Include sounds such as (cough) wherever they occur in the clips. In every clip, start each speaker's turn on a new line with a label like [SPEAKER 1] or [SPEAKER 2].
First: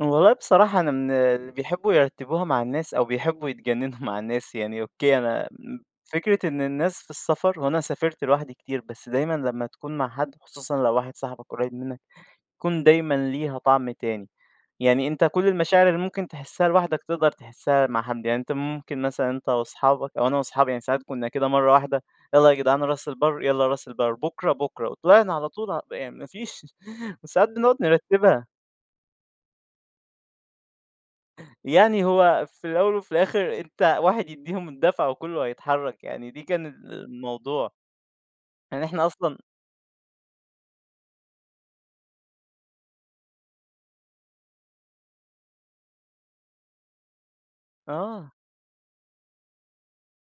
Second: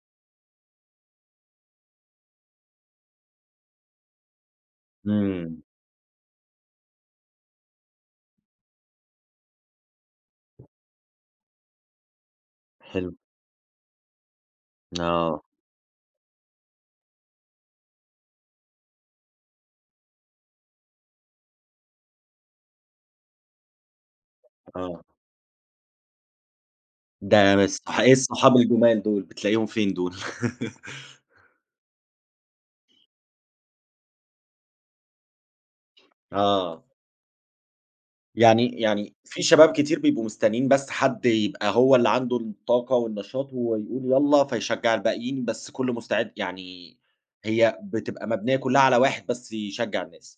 [SPEAKER 1] والله بصراحة أنا من اللي بيحبّوا يرتّبوها مع الناس أو بيحبّوا يتجنّنوا مع الناس، يعني أوكي أنا آآ
[SPEAKER 2] إمم.
[SPEAKER 1] فكرة إن الناس في السفر وأنا سافرت لوحدي كتير، بس دايمًا لمّا تكون مع حد خصوصًا لو واحد صاحبك قريّب منّك بيكون
[SPEAKER 2] حلو.
[SPEAKER 1] دايمًا ليها طعم تاني. يعني أنت
[SPEAKER 2] آه.
[SPEAKER 1] كل المشاعر اللي ممكن تحسّها لوحدك تقدر تحسّها مع حد. يعني أنت ممكن مثلًا أنت واصحابك أو أنا واصحابي يعني ساعات كُنّا كده مرّة واحدة يالّا جدع راس البر، يالّا راس البَر، بكرة، بكرة.
[SPEAKER 2] آه.
[SPEAKER 1] وطلعنا على طول يعني ما فيش وساعات
[SPEAKER 2] ده
[SPEAKER 1] بنقعد
[SPEAKER 2] بس ح إيه
[SPEAKER 1] نرتّبها.
[SPEAKER 2] الصحاب الجُمال دُول، بتلاقيهم فين دول؟ (laughs)
[SPEAKER 1] يعني هو في الأول وفي الآخر أنت واحد يدّيهم الدافع وكُلّه هيتحرّك، يعني دي كان آآ
[SPEAKER 2] آه.
[SPEAKER 1] الموضوع.
[SPEAKER 2] يعني
[SPEAKER 1] يعني إحنا
[SPEAKER 2] يعني
[SPEAKER 1] أصلًا
[SPEAKER 2] في شباب كتير بيبقوا مستنّين بس حد يبقى هو اللي عنده الطاقة والنشاط وهو يقول يالّا فيشجع الباقيين بس كُلّه مستعد يعني هي بتبقى
[SPEAKER 1] آه.
[SPEAKER 2] مبنيّة كُلّها على واحد بس يشجّع الناس.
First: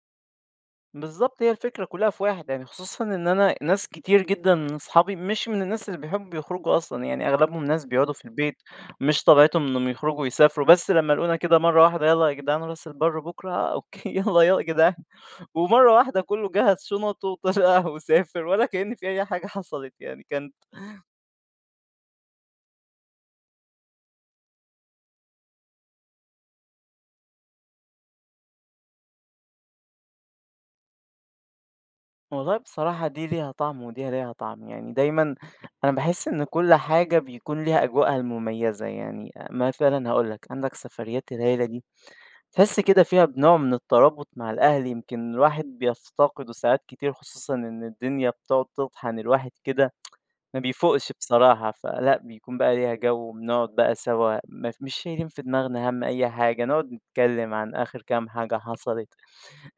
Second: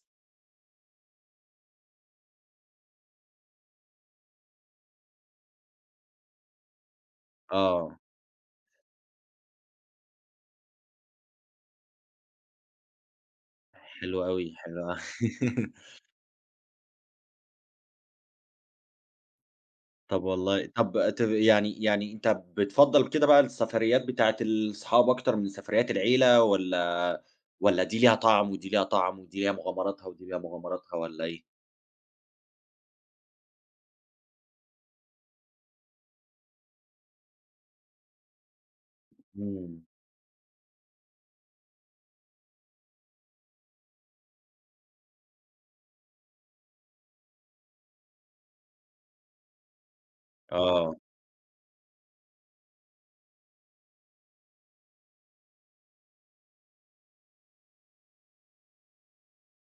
[SPEAKER 1] بالضبط. هي الفكرة كُلّها في واحد، يعني خصوصًا إن أنا ناس كتير جدًا من اصحابي مش من الناس اللي بيحبّوا يخرجوا أصلًا، يعني أغلبهم ناس
[SPEAKER 2] آه.
[SPEAKER 1] بيقعدوا في البيت، مش طبيعتهم إنّهم يخرجوا ويسافروا بس لمّا لاقونا كده مرّة واحدة يالَّا ياجدعان أنا راس البَر بكره، أوكي
[SPEAKER 2] حلو
[SPEAKER 1] يالّا
[SPEAKER 2] أوي،
[SPEAKER 1] يا
[SPEAKER 2] حلو
[SPEAKER 1] جدعان.
[SPEAKER 2] (laughs)
[SPEAKER 1] ومرّة واحدة كُلّه جَهّز شُنَطه (unintelligible) وسافر والّا كإن في أي حاجة حصلت،
[SPEAKER 2] طب
[SPEAKER 1] يعني كان
[SPEAKER 2] والله طب تب يعني يعني أنت بتفضّل كده بقى السفريّات بتاعتة ال صحابك أكتر من سفريّات العيلة والّا والّا دي ليها طعم ودي ليها طعم ودي ليها مغامراتها ودي ليها مغامراتها والّا إيه؟
[SPEAKER 1] والله بصراحة دي ليها طعم ودي ليها طعم. يعني دايمًا أنا باحِس إن كل حاجة بيكون ليها أجواءها المميزة، يعني أ
[SPEAKER 2] إمم.
[SPEAKER 1] مثلًا هاقول لك، عندك سفريّات العيلة دي، تحِس كده فيها بنوع من الترابط مع الأهل يمكن الواحد بيفتقده ساعات كتير خصوصًا إن الدنيا بتقعد تطحن الواحد كده (tsk) ما
[SPEAKER 2] آه.
[SPEAKER 1] بيفوقش بصراحة، فلأ بيكون بقى ليها جَو وبنقعد بقى سوا م مش شايلين في دماغناها هَم أي حاجة، نقعد نتكلّم عن آخِر كام حاجة حصلت.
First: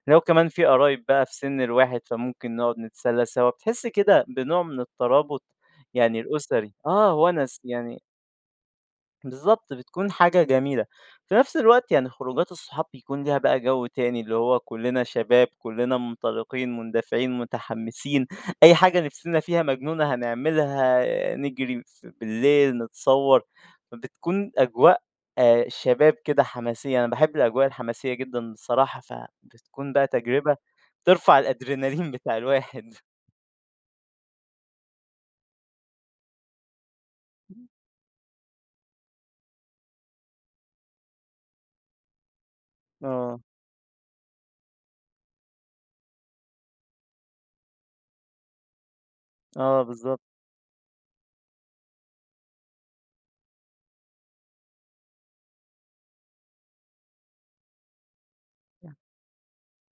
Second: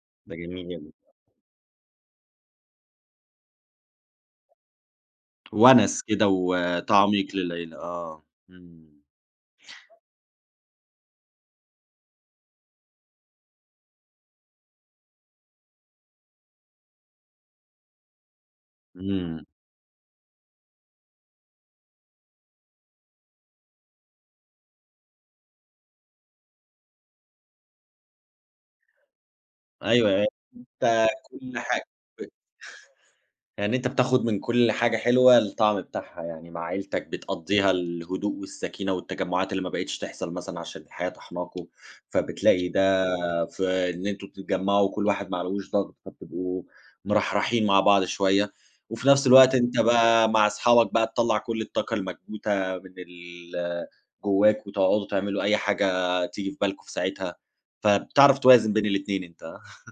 [SPEAKER 1] لو
[SPEAKER 2] ده
[SPEAKER 1] كمان في
[SPEAKER 2] جميل جدًا.
[SPEAKER 1] قرايب بقى في سِن الواحد فممكن نقعد نتسلى سوا، بتحِس كده بنوع من الترابط
[SPEAKER 2] وَنَس
[SPEAKER 1] يعني
[SPEAKER 2] كده
[SPEAKER 1] الأسري آه
[SPEAKER 2] وتعميق
[SPEAKER 1] وَنَس.
[SPEAKER 2] للعيلة
[SPEAKER 1] يعني
[SPEAKER 2] آه. إمم.
[SPEAKER 1] بالضبط، بتكون حاجة جميلة. في نفس الوقت يعني خروجات الصحاب بيكون ليها بقى جَو تاني اللي هو كُلّنا شباب، كُلّنا منطلقين، مندفعين، متحمّسين، أي حاجة نفسنا
[SPEAKER 2] إمم.
[SPEAKER 1] فيها مجنونة هنعملها، آآ نجري ف بالليل، نتصوّر، فبتكون أجواء آآ شباب كده حماسية، أنا باحب الأجواء الحماسية جدًا بصراحة، فبتكون بقى
[SPEAKER 2] أيوه أي
[SPEAKER 1] تجربة
[SPEAKER 2] أنت
[SPEAKER 1] ترفع
[SPEAKER 2] كل حاجة
[SPEAKER 1] الأدرينالين
[SPEAKER 2] ب
[SPEAKER 1] بتاع الواحد.
[SPEAKER 2] يعني أنت بتاخُد من كل حاجة حلوة الطعم بتاعها. يعني مع عيلتك بتقضّيها الهدوء والسكينة والتجمُّعات اللي ما بقيتش تحصل مثلًا عشان الحياة طاحناكم، فبتلاقي ده
[SPEAKER 1] آه.
[SPEAKER 2] في إن أنتم تتجمّعوا وكل واحد ما عليهوش ضغط فتبقوا مرحرحين مع بعض شوية وفي نفس الوقت أنت
[SPEAKER 1] آه بالضبط.
[SPEAKER 2] بقى مع اصحابك بقى تطلّع كل الطاقة المكبوتة من ال جوّاك وتقعدوا تعملوا أي حاجة تيجي في بالكم في ساعتها، فبتعرف توازن بين الاتنين أنت. (chuckles)